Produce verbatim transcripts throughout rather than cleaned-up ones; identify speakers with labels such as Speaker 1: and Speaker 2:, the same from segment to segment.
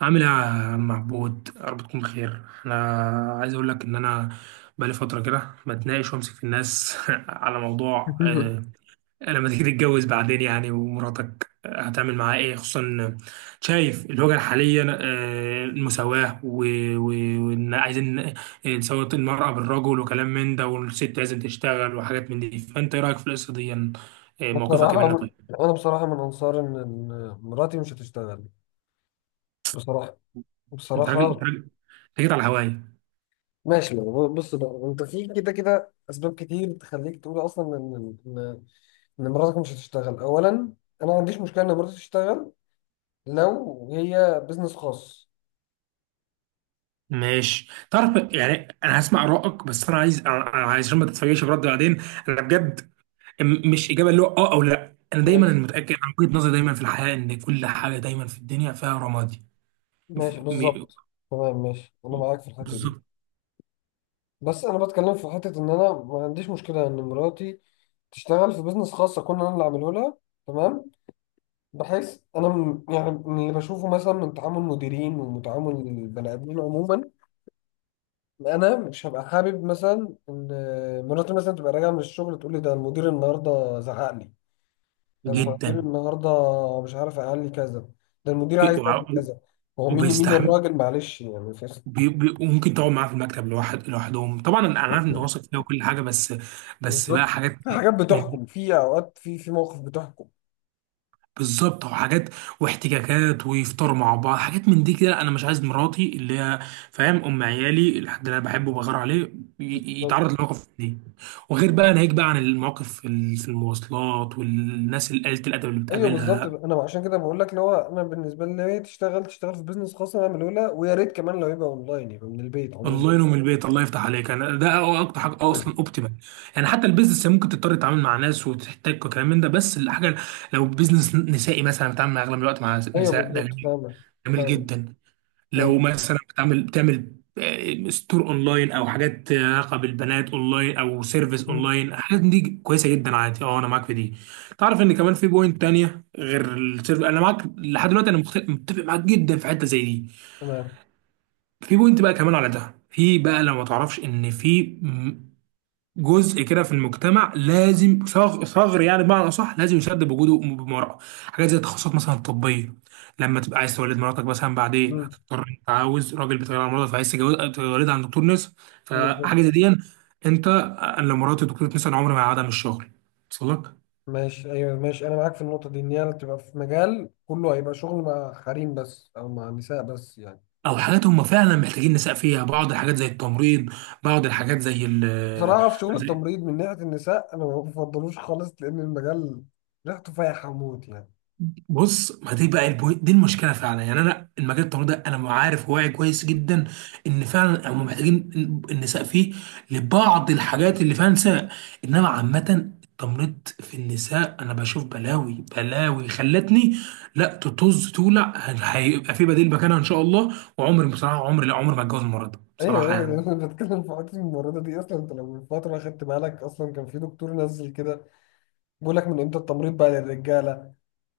Speaker 1: عامل ايه يا عم عبود، يا رب تكون بخير. انا عايز اقول لك ان انا بقالي فتره كده بتناقش وامسك في الناس على موضوع آه، لما تيجي تتجوز بعدين يعني، ومراتك هتعمل معاها ايه، خصوصا إن شايف الوجهه الحاليه، آه، المساواه و- و- وان عايزين نساوي المراه بالرجل وكلام من ده، والست لازم تشتغل وحاجات من دي. فانت ايه رايك في القصه دي؟ آه، موقفك ايه منها؟
Speaker 2: بصراحة،
Speaker 1: طيب،
Speaker 2: أنا بصراحة من أنصار إن إن مراتي مش هتشتغل. بصراحة.
Speaker 1: انت راجل، انت
Speaker 2: بصراحة،
Speaker 1: راجل انت جيت على هواي.
Speaker 2: ماشي. يعني بص بقى، أنت في كده كده أسباب كتير تخليك تقول أصلا إن إن إن مراتك مش هتشتغل. أولا، أنا ما عنديش مشكلة إن مراتي تشتغل لو هي بيزنس خاص.
Speaker 1: ماشي، تعرف يعني انا هسمع رأيك، بس انا عايز، أنا أنا عايز عشان ما تتفاجئش برد بعدين. انا بجد م- مش اجابه اللي هو اه او لا. انا دايما
Speaker 2: ماشي،
Speaker 1: أنا متاكد عن وجهه نظري دايما في الحياه، ان كل حاجه دايما في الدنيا فيها رمادي. ف-
Speaker 2: ماشي،
Speaker 1: م-
Speaker 2: بالظبط، تمام، ماشي، أنا معاك في الحتة دي.
Speaker 1: بالظبط
Speaker 2: بس أنا بتكلم في حتة إن أنا ما عنديش مشكلة إن مراتي تشتغل في بيزنس خاص أكون أنا اللي عامله لها. تمام. بحس انا م- يعني من اللي بشوفه مثلا من تعامل مديرين وتعامل البني ادمين عموما، انا مش هبقى حابب مثلا ان مراتي مثلا تبقى راجعه من الشغل تقول لي: ده المدير النهارده زعق لي، ده المدير
Speaker 1: جدا.
Speaker 2: النهارده مش عارف قال لي كذا، ده المدير
Speaker 1: ك-
Speaker 2: عايز يعمل
Speaker 1: وع-
Speaker 2: كذا. هو مين مين
Speaker 1: وبيستحمل.
Speaker 2: الراجل؟ معلش يعني في.
Speaker 1: بي- بي- وممكن تقعد معاه في المكتب لوحد لوحدهم. طبعا انا عارف ان واثق فيها وكل حاجه، بس بس بقى
Speaker 2: بالظبط،
Speaker 1: حاجات.
Speaker 2: في حاجات بتحكم، في اوقات، في في مواقف بتحكم.
Speaker 1: بالظبط، او حاجات واحتكاكات ويفطروا مع بعض، حاجات من دي كده. انا مش عايز مراتي اللي هي، فاهم، ام عيالي، الحد اللي انا بحبه وبغار عليه، ي- يتعرض لمواقف دي. وغير بقى، ناهيك بقى عن المواقف في ال- في المواصلات والناس اللي قلة الادب اللي
Speaker 2: ايوه، بالظبط،
Speaker 1: بتقابلها.
Speaker 2: انا عشان كده بقول لك اللي هو انا بالنسبه لي لو هي تشتغل، تشتغل في بيزنس خاص، انا من الاولى. ويا ريت كمان لو يبقى اونلاين، يبقى من البيت عموما.
Speaker 1: الله ينوم البيت، الله يفتح عليك. انا ده أو- اكتر حاجه اصلا اوبتيمال. يعني حتى البيزنس ممكن تضطر تتعامل مع ناس وتحتاج وكلام من ده، بس الحاجه لو بيزنس نسائي مثلا، بتعامل مع اغلب الوقت مع
Speaker 2: ايوه،
Speaker 1: نساء، ده
Speaker 2: بالظبط،
Speaker 1: جميل.
Speaker 2: فاهمك،
Speaker 1: جميل
Speaker 2: فاهمك،
Speaker 1: جدا. لو
Speaker 2: فاهمك،
Speaker 1: مثلا بتعمل بتعمل آه، ستور اونلاين، او حاجات علاقه بالبنات اونلاين، او سيرفيس
Speaker 2: مم،
Speaker 1: اونلاين، الحاجات دي كويسه جدا، عادي. اه انا معاك في دي. تعرف ان كمان في بوينت تانية غير السيرفيس. انا معاك لحد دلوقتي، انا مخت- متفق معاك جدا في حته زي دي.
Speaker 2: تمام.
Speaker 1: في بوينت بقى كمان على ده. في بقى، لو ما تعرفش، ان في جزء كده في المجتمع لازم ثغر ثغر يعني، بمعنى اصح لازم يسد بوجوده بمرأة. حاجات زي التخصصات مثلا الطبيه، لما تبقى عايز تولد مراتك مثلا بعدين،
Speaker 2: مم،
Speaker 1: هتضطر، انت عاوز راجل بيتغير على مراتك فعايز تجوز- تولدها عند دكتور نساء.
Speaker 2: بالظبط.
Speaker 1: فحاجه زي دي، انت، أنا لو مرات دكتور نساء عمري ما هقعدها من الشغل. وصل لك؟
Speaker 2: ماشي، ايوه، ماشي، انا معاك في النقطه دي، ان هي تبقى في مجال كله هيبقى شغل مع حريم بس او مع نساء بس يعني.
Speaker 1: او حاجات هم فعلا محتاجين نساء فيها، بعض الحاجات زي التمريض، بعض الحاجات زي ال...
Speaker 2: بصراحه، في شغل التمريض من ناحيه النساء انا ما بفضلوش خالص، لان المجال ريحته فايحه موت يعني.
Speaker 1: بص، ما دي بقى البو... دي المشكله فعلا يعني. انا المجال التمريضي ده انا عارف واعي كويس جدا ان فعلا هم محتاجين إن- النساء فيه لبعض الحاجات اللي فعلا نساء. انما عامه التمريض في النساء انا بشوف بلاوي بلاوي خلتني لا تطز تولع. هيبقى في بديل مكانها ان شاء الله، وعمري بصراحه، عمري لا، عمري ما اتجوز المرض
Speaker 2: ايوه،
Speaker 1: بصراحه
Speaker 2: ايوه،
Speaker 1: يعني.
Speaker 2: انا بتكلم في حته الممرضه دي. اصلا انت لو من فتره خدت بالك، اصلا كان في دكتور نزل كده بيقول لك: من امتى التمريض بقى للرجاله؟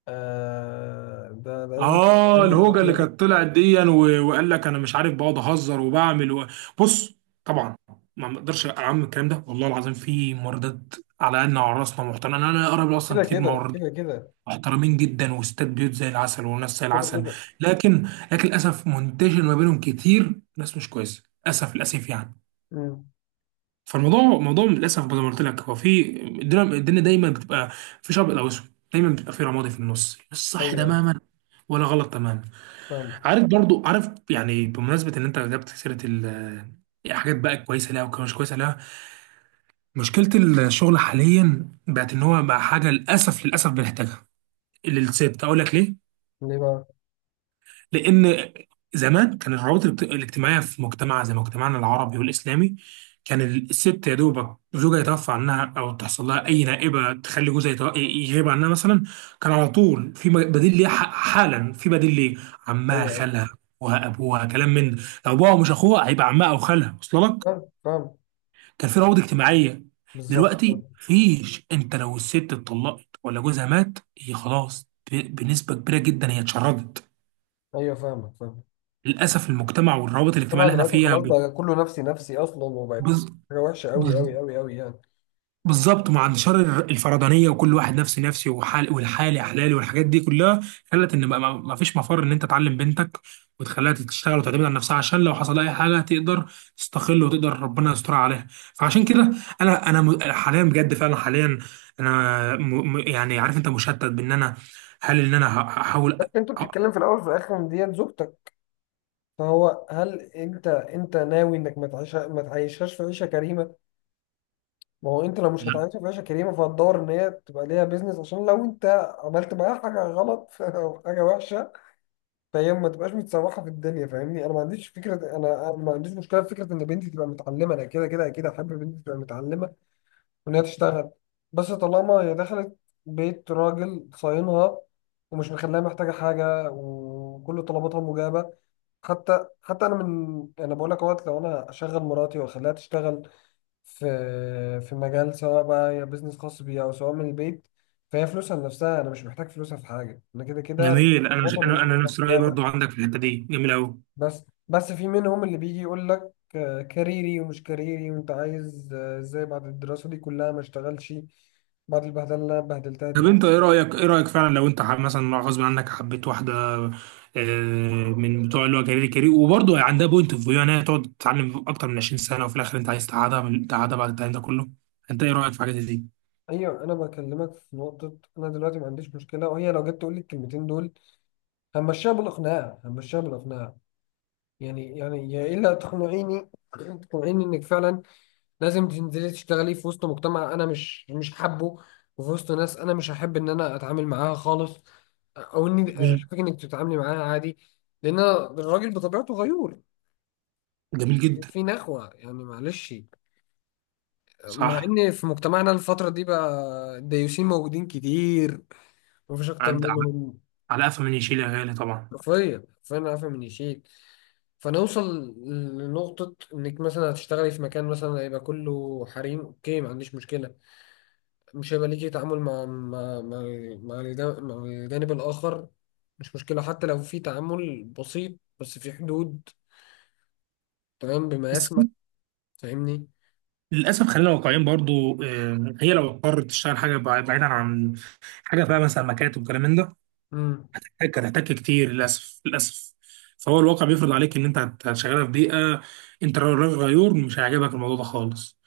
Speaker 2: آه، ده لازم
Speaker 1: اه
Speaker 2: يكون
Speaker 1: الهوجه اللي
Speaker 2: ممرضه.
Speaker 1: كانت طلعت دي، و- وقال لك انا مش عارف بقعد اهزر وبعمل و... بص، طبعا ما اقدرش اعمم الكلام ده، والله العظيم في مواردات على قدنا وعلى راسنا محترمين. انا اقرب اصلا
Speaker 2: كده
Speaker 1: كتير
Speaker 2: كده
Speaker 1: مواردات
Speaker 2: كده كده
Speaker 1: محترمين جدا، واستاد بيوت زي العسل وناس زي
Speaker 2: كده
Speaker 1: العسل.
Speaker 2: كده.
Speaker 1: لكن، لكن للاسف منتشر ما بينهم كتير ناس مش كويسه، للاسف للاسف يعني.
Speaker 2: امم.
Speaker 1: فالموضوع موضوع للاسف زي ما قلت لك، هو في الدنيا، الدنيا دايما بتبقى في شبق او اسود، دايما بتبقى في رمادي في النص، مش صح
Speaker 2: ايوه، ايوه،
Speaker 1: تماما ولا غلط تماما.
Speaker 2: فاهم.
Speaker 1: عارف برضو، عارف يعني، بمناسبة ان انت جبت سيرة ال... يعني حاجات بقى كويسة لها ومش كويسة لها. مشكلة الشغل حاليا بقت ان هو بقى حاجة للأسف للأسف بنحتاجها للست. اقول لك ليه؟
Speaker 2: ليه بقى؟
Speaker 1: لان زمان كان الروابط الاجت- الاجتماعيه في مجتمع زي مجتمعنا العربي والاسلامي، كان الست يا دوبك زوجها يتوفى عنها، او تحصل لها اي نائبه تخلي جوزها يتو- يغيب عنها مثلا، كان على طول في م- بديل ليها، ح- حالا في بديل ليه، عمها،
Speaker 2: ايوه، ايوه،
Speaker 1: خالها، ابوها ابوها، كلام من ده. لو ابوها، مش اخوها، هيبقى عمها او خالها. وصل لك؟
Speaker 2: فاهم، فاهم،
Speaker 1: كان في روابط اجتماعيه.
Speaker 2: بالظبط،
Speaker 1: دلوقتي
Speaker 2: فاهم.
Speaker 1: مفيش. انت لو الست اتطلقت ولا جوزها مات، هي خلاص ب- بنسبه كبيره جدا هي اتشردت.
Speaker 2: ايوه، فاهمك، فاهم.
Speaker 1: للاسف المجتمع والروابط الاجتماعيه
Speaker 2: طبعا
Speaker 1: اللي احنا
Speaker 2: دلوقتي
Speaker 1: فيها
Speaker 2: خلاص
Speaker 1: ب-
Speaker 2: بقى، كله نفسي نفسي اصلا، وبقت
Speaker 1: بز-
Speaker 2: حاجه وحشه قوي
Speaker 1: بز-
Speaker 2: قوي قوي قوي يعني.
Speaker 1: بالظبط. مع انتشار ال- الفردانيه، وكل واحد نفسي نفسي، وحال والحالي احلالي، والحاجات دي كلها، خلت ان بقى ما ما فيش مفر ان انت تعلم بنتك وتخليها تشتغل وتعتمد على نفسها، عشان لو حصل اي حاجه تقدر تستقل، وتقدر ربنا يستر عليها. فعشان كده، انا انا م- حاليا بجد فعلا، حاليا انا م م- يعني، عارف انت مشتت، بان انا، هل ان انا ه- هحاول
Speaker 2: بس
Speaker 1: أ-
Speaker 2: انت
Speaker 1: أ-
Speaker 2: بتتكلم في الاول وفي الاخر إن دي زوجتك. فهو، هل انت انت ناوي انك ما تعيش ما تعيشهاش في عيشه كريمه؟ ما هو انت لو مش هتعيشها في عيشه كريمه، فهتدور ان هي تبقى ليها بيزنس. عشان لو انت عملت معاها حاجه غلط او حاجه وحشه، فهي ما تبقاش متسوحه في الدنيا. فاهمني، انا ما عنديش فكره، انا انا ما عنديش مشكله في فكره ان بنتي تبقى متعلمه، انا كده كده اكيد احب بنتي تبقى متعلمه، وإن هي تشتغل. بس طالما هي دخلت بيت راجل صاينها، ومش مخليها محتاجة حاجة، وكل طلباتها مجابة، حتى حتى أنا من أنا بقول لك أهوت، لو أنا أشغل مراتي وأخليها تشتغل في في مجال، سواء بقى هي بيزنس خاص بيها أو سواء من البيت، فهي فلوسها لنفسها، أنا مش محتاج فلوسها في حاجة، أنا كده كده
Speaker 1: جميل. انا
Speaker 2: طلباتها
Speaker 1: انا
Speaker 2: بالنسبة
Speaker 1: انا نفس رايي
Speaker 2: لي.
Speaker 1: برضو عندك في الحته دي، جميل قوي.
Speaker 2: بس بس في منهم اللي بيجي يقول لك: آه، كاريري ومش كاريري، وانت عايز آه، ازاي بعد الدراسة دي كلها ما اشتغلش بعد البهدله اللي انا بهدلتها دي
Speaker 1: طب انت
Speaker 2: كلها.
Speaker 1: ايه رايك، ايه رايك فعلا، لو انت حب- مثلا غصب عنك حبيت واحده آه، من بتوع اللي هو كارير كارير، وبرضه عندها بوينت اوف فيو ان هي تقعد تتعلم اكتر من عشرين سنه، وفي الاخر انت عايز تقعدها، من تقعدها بعد التعليم ده كله؟ انت ايه رايك في حاجه زي دي؟
Speaker 2: ايوه، انا بكلمك في نقطة. انا دلوقتي ما عنديش مشكلة، وهي لو جت تقول لي الكلمتين دول، همشيها بالاقناع، همشيها بالاقناع. يعني يعني يا الا تقنعيني تقنعيني انك فعلا لازم تنزلي تشتغلي في وسط مجتمع انا مش مش حابه، وفي وسط ناس انا مش هحب ان انا اتعامل معاها خالص، او اني
Speaker 1: جميل.
Speaker 2: اشوفك انك تتعاملي معاها عادي. لان أنا الراجل بطبيعته غيور،
Speaker 1: جميل جدا.
Speaker 2: في نخوة يعني، معلش. مع
Speaker 1: صح.
Speaker 2: ان في مجتمعنا الفترة دي بقى، الديوسين موجودين كتير، مفيش اكتر
Speaker 1: عد على،
Speaker 2: منهم
Speaker 1: على قفا من يشيل يا غالي، طبعا.
Speaker 2: حرفيا، فانا عارفة من يشيل. فنوصل لنقطة انك مثلا هتشتغلي في مكان مثلا هيبقى كله حريم، اوكي، ما عنديش مشكلة، مش هيبقى ليكي تعامل مع مع مع مع الجا- مع الجانب الآخر، مش مشكلة. حتى لو في تعامل بسيط بس في حدود، تمام، بما
Speaker 1: بس
Speaker 2: يسمح. فاهمني؟
Speaker 1: للاسف خلينا واقعيين برضه، آه، هي لو اضطرت تشتغل حاجه بع- بعيدا عن حاجه بقى مثلا مكاتب وكلام من ده،
Speaker 2: امم.
Speaker 1: هتحتاج هتحتاج كتير للاسف للاسف. فهو الواقع بيفرض عليك ان انت هت- هتشغلها في بيئه انت راجل غيور مش هيعجبك الموضوع ده خالص.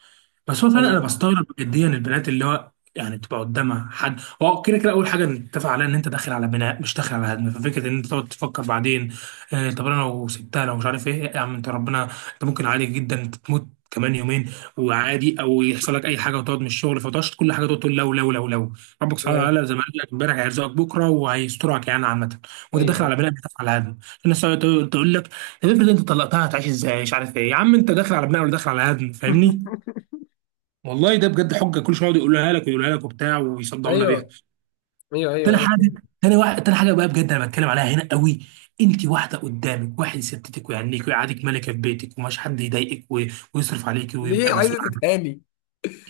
Speaker 1: بس هو فعلا
Speaker 2: انا
Speaker 1: انا بستغرب جديا البنات اللي هو يعني بتبقى قدامها حد هو كده كده. اول حاجه نتفق عليها ان انت داخل على بناء مش داخل على هدم. ففكره ان انت تقعد تفكر بعدين، آه طب انا لو سبتها، لو مش عارف ايه، يا عم انت ربنا، انت ممكن عادي جدا تموت كمان يومين، وعادي، او يحصل لك اي حاجه وتقعد من الشغل. فتقعدش كل حاجه تقعد تقول لو لو لو لو. ربك سبحانه
Speaker 2: تمام.
Speaker 1: وتعالى زي ما قال لك امبارح، هيرزقك بكره وهيسترك يعني عامه. وانت
Speaker 2: ايوه،
Speaker 1: داخل على
Speaker 2: ايوه،
Speaker 1: بناء مش داخل على هدم. الناس تقعد تقول لك، طب افرض انت طلقتها هتعيش ازاي، مش عارف ايه. يا عم انت داخل على بناء ولا داخل على هدم، فاهمني؟ والله ده بجد حجه كل شويه يقعد يقولها لك ويقولها لك وبتاع ويصدعونا بيها.
Speaker 2: ايوه، ايوه،
Speaker 1: تاني
Speaker 2: ايوه، انا
Speaker 1: حاجه،
Speaker 2: فاهم.
Speaker 1: تاني واحد، تاني حاجه بقى بجد انا بتكلم عليها هنا قوي. انت واحده قدامك، واحد يستتك ويعنيك ويقعدك ملكه في بيتك، ومش حد يضايقك، و- ويصرف عليك ويبقى
Speaker 2: ليه
Speaker 1: مسؤول
Speaker 2: عايزة
Speaker 1: عنك.
Speaker 2: تتهاني؟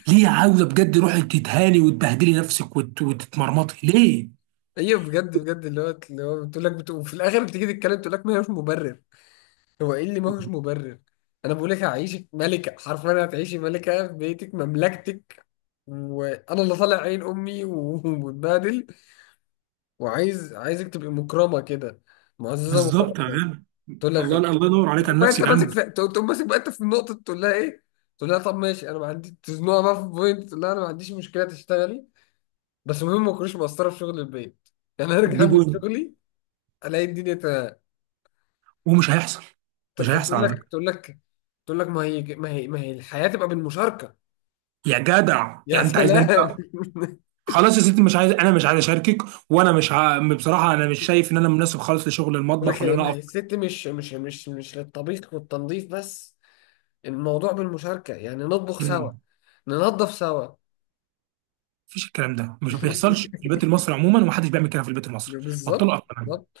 Speaker 1: ليه عاوزه بجد روحي تتهاني، وتبهدلي نفسك، وت- وتتمرمطي؟ ليه؟
Speaker 2: ايوه، بجد بجد اللي هو اللي هو بتقول لك، بتقول في الاخر، بتيجي تتكلم تقول لك ما هوش مبرر. هو ايه اللي ما هوش مبرر؟ انا بقول لك هعيشك ملكة، حرفيا هتعيشي ملكة في بيتك مملكتك، وانا اللي طالع عين امي و- ومتبهدل، وعايز عايزك تبقي مكرمه كده، معززه
Speaker 1: بالظبط يا
Speaker 2: مكرمه.
Speaker 1: غالي.
Speaker 2: تقول لك.
Speaker 1: الله، الله ينور عليك،
Speaker 2: تقوم
Speaker 1: على
Speaker 2: بقى انت
Speaker 1: نفسك،
Speaker 2: ماسك
Speaker 1: كلامك.
Speaker 2: في... تقوم تقوم ماسك بقى انت في النقطه، تقول لها ايه؟ تقول لها: طب ماشي، انا ما عندي، تزنقها بقى في بوينت، تقول لها: انا ما عنديش مشكله تشتغلي، بس المهم ما تكونيش مقصره في شغل البيت يعني ارجع
Speaker 1: دي
Speaker 2: من
Speaker 1: بوينت.
Speaker 2: شغلي الاقي الدنيا تمام.
Speaker 1: ومش هيحصل، مش هيحصل
Speaker 2: فتقول
Speaker 1: على
Speaker 2: لك،
Speaker 1: فكره.
Speaker 2: تقول لك تقول لك ما هي ما هي ما هي الحياه تبقى بالمشاركه.
Speaker 1: يا جدع
Speaker 2: يا
Speaker 1: يعني انت عايزني،
Speaker 2: سلام.
Speaker 1: خلاص يا ستي، مش عايز، انا مش عايز اشاركك. وانا مش ع... بصراحه انا مش شايف ان انا مناسب خالص لشغل
Speaker 2: يقول
Speaker 1: المطبخ
Speaker 2: لك:
Speaker 1: ولا انا
Speaker 2: ما هي
Speaker 1: اقف.
Speaker 2: الست مش مش مش مش للطبيخ والتنظيف بس، الموضوع بالمشاركه، يعني نطبخ سوا،
Speaker 1: مم.
Speaker 2: ننظف سوا.
Speaker 1: مفيش الكلام ده، مش بيحصلش في البيت المصري عموما، ومحدش بيعمل كده في البيت المصري. بطلوا.
Speaker 2: بالظبط،
Speaker 1: اقف كمان،
Speaker 2: بالظبط.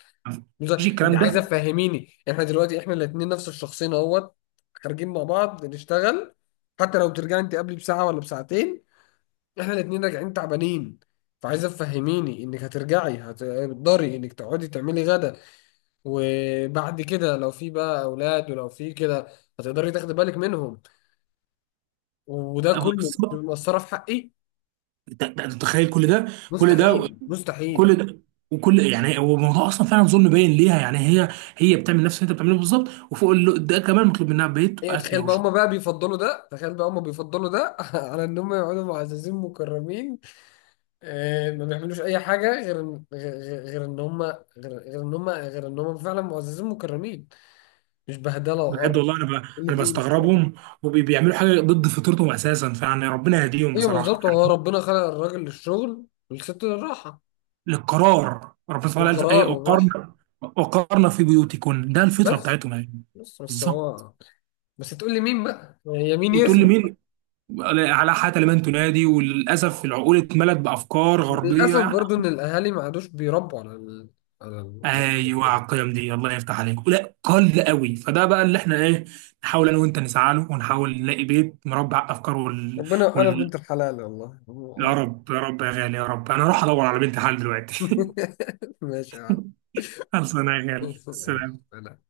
Speaker 2: بص،
Speaker 1: مفيش
Speaker 2: انت
Speaker 1: الكلام
Speaker 2: عايزه
Speaker 1: ده.
Speaker 2: تفهميني، احنا دلوقتي احنا الاثنين نفس الشخصين اهوت، خارجين مع بعض نشتغل. حتى لو بترجعي انت قبلي بساعه ولا بساعتين، احنا الاثنين راجعين تعبانين. فعايزه تفهميني انك هترجعي هتقدري انك تقعدي تعملي غدا، وبعد كده لو في بقى اولاد ولو في كده هتقدري تاخدي بالك منهم؟ وده
Speaker 1: أبقى
Speaker 2: كله
Speaker 1: بالظبط.
Speaker 2: مأثره في حقي.
Speaker 1: ده- ده- ده تخيل كل ده، كل ده،
Speaker 2: مستحيل، مستحيل.
Speaker 1: كل ده، وكل، يعني، هو الموضوع اصلا فعلا ظلم باين ليها يعني. هي هي بتعمل نفس اللي انت بتعمله بالظبط، وفوق ال- ده كمان مطلوب منها بيت
Speaker 2: ايوه،
Speaker 1: واكل
Speaker 2: تخيل بقى
Speaker 1: وشرب.
Speaker 2: هما بقى بيفضلوا ده، تخيل بقى هما بيفضلوا ده على ان هما يقعدوا معززين مكرمين. آه، ما بيعملوش اي حاجه غير إن- غير غير غير ان هما غير غير ان هما غير ان هما فعلا معززين مكرمين، مش بهدله
Speaker 1: بجد
Speaker 2: وقرف.
Speaker 1: والله انا ب...
Speaker 2: قله
Speaker 1: انا
Speaker 2: قيمه
Speaker 1: بستغربهم،
Speaker 2: بصراحة.
Speaker 1: وبيعملوا حاجه ضد فطرتهم اساسا. فيعني ربنا يهديهم
Speaker 2: ايوه،
Speaker 1: بصراحه.
Speaker 2: بالظبط، هو ربنا خلق الراجل للشغل، والست للراحه
Speaker 1: للقرار، ربنا سبحانه وتعالى قال ايه؟
Speaker 2: والقرار والراحه.
Speaker 1: وقرن، وقرن في بيوتكن. ده الفطره
Speaker 2: بس
Speaker 1: بتاعتهم يعني.
Speaker 2: بس بس
Speaker 1: بالظبط.
Speaker 2: هو بس تقول لي مين بقى؟ هي مين
Speaker 1: وتقول لي
Speaker 2: يسمع؟
Speaker 1: مين، على حتى لمن تنادي. وللاسف العقول اتملت بافكار غربيه
Speaker 2: للاسف
Speaker 1: يعني.
Speaker 2: برضو ان الاهالي ما عادوش بيربوا على ال... على ال... على
Speaker 1: ايوه،
Speaker 2: الفكرة دي.
Speaker 1: على القيم دي، الله يفتح عليك، لا قل قوي. فده بقى اللي احنا ايه، نحاول انا وانت نسعى له، ونحاول نلاقي بيت مربع افكار. وال...
Speaker 2: ربنا وفقنا في
Speaker 1: وال...
Speaker 2: بنت الحلال والله.
Speaker 1: يا رب، يا رب يا غالي، يا رب. انا اروح ادور على بنت حل دلوقتي.
Speaker 2: ماشي يا عم.
Speaker 1: خلص انا يا غالي، سلام.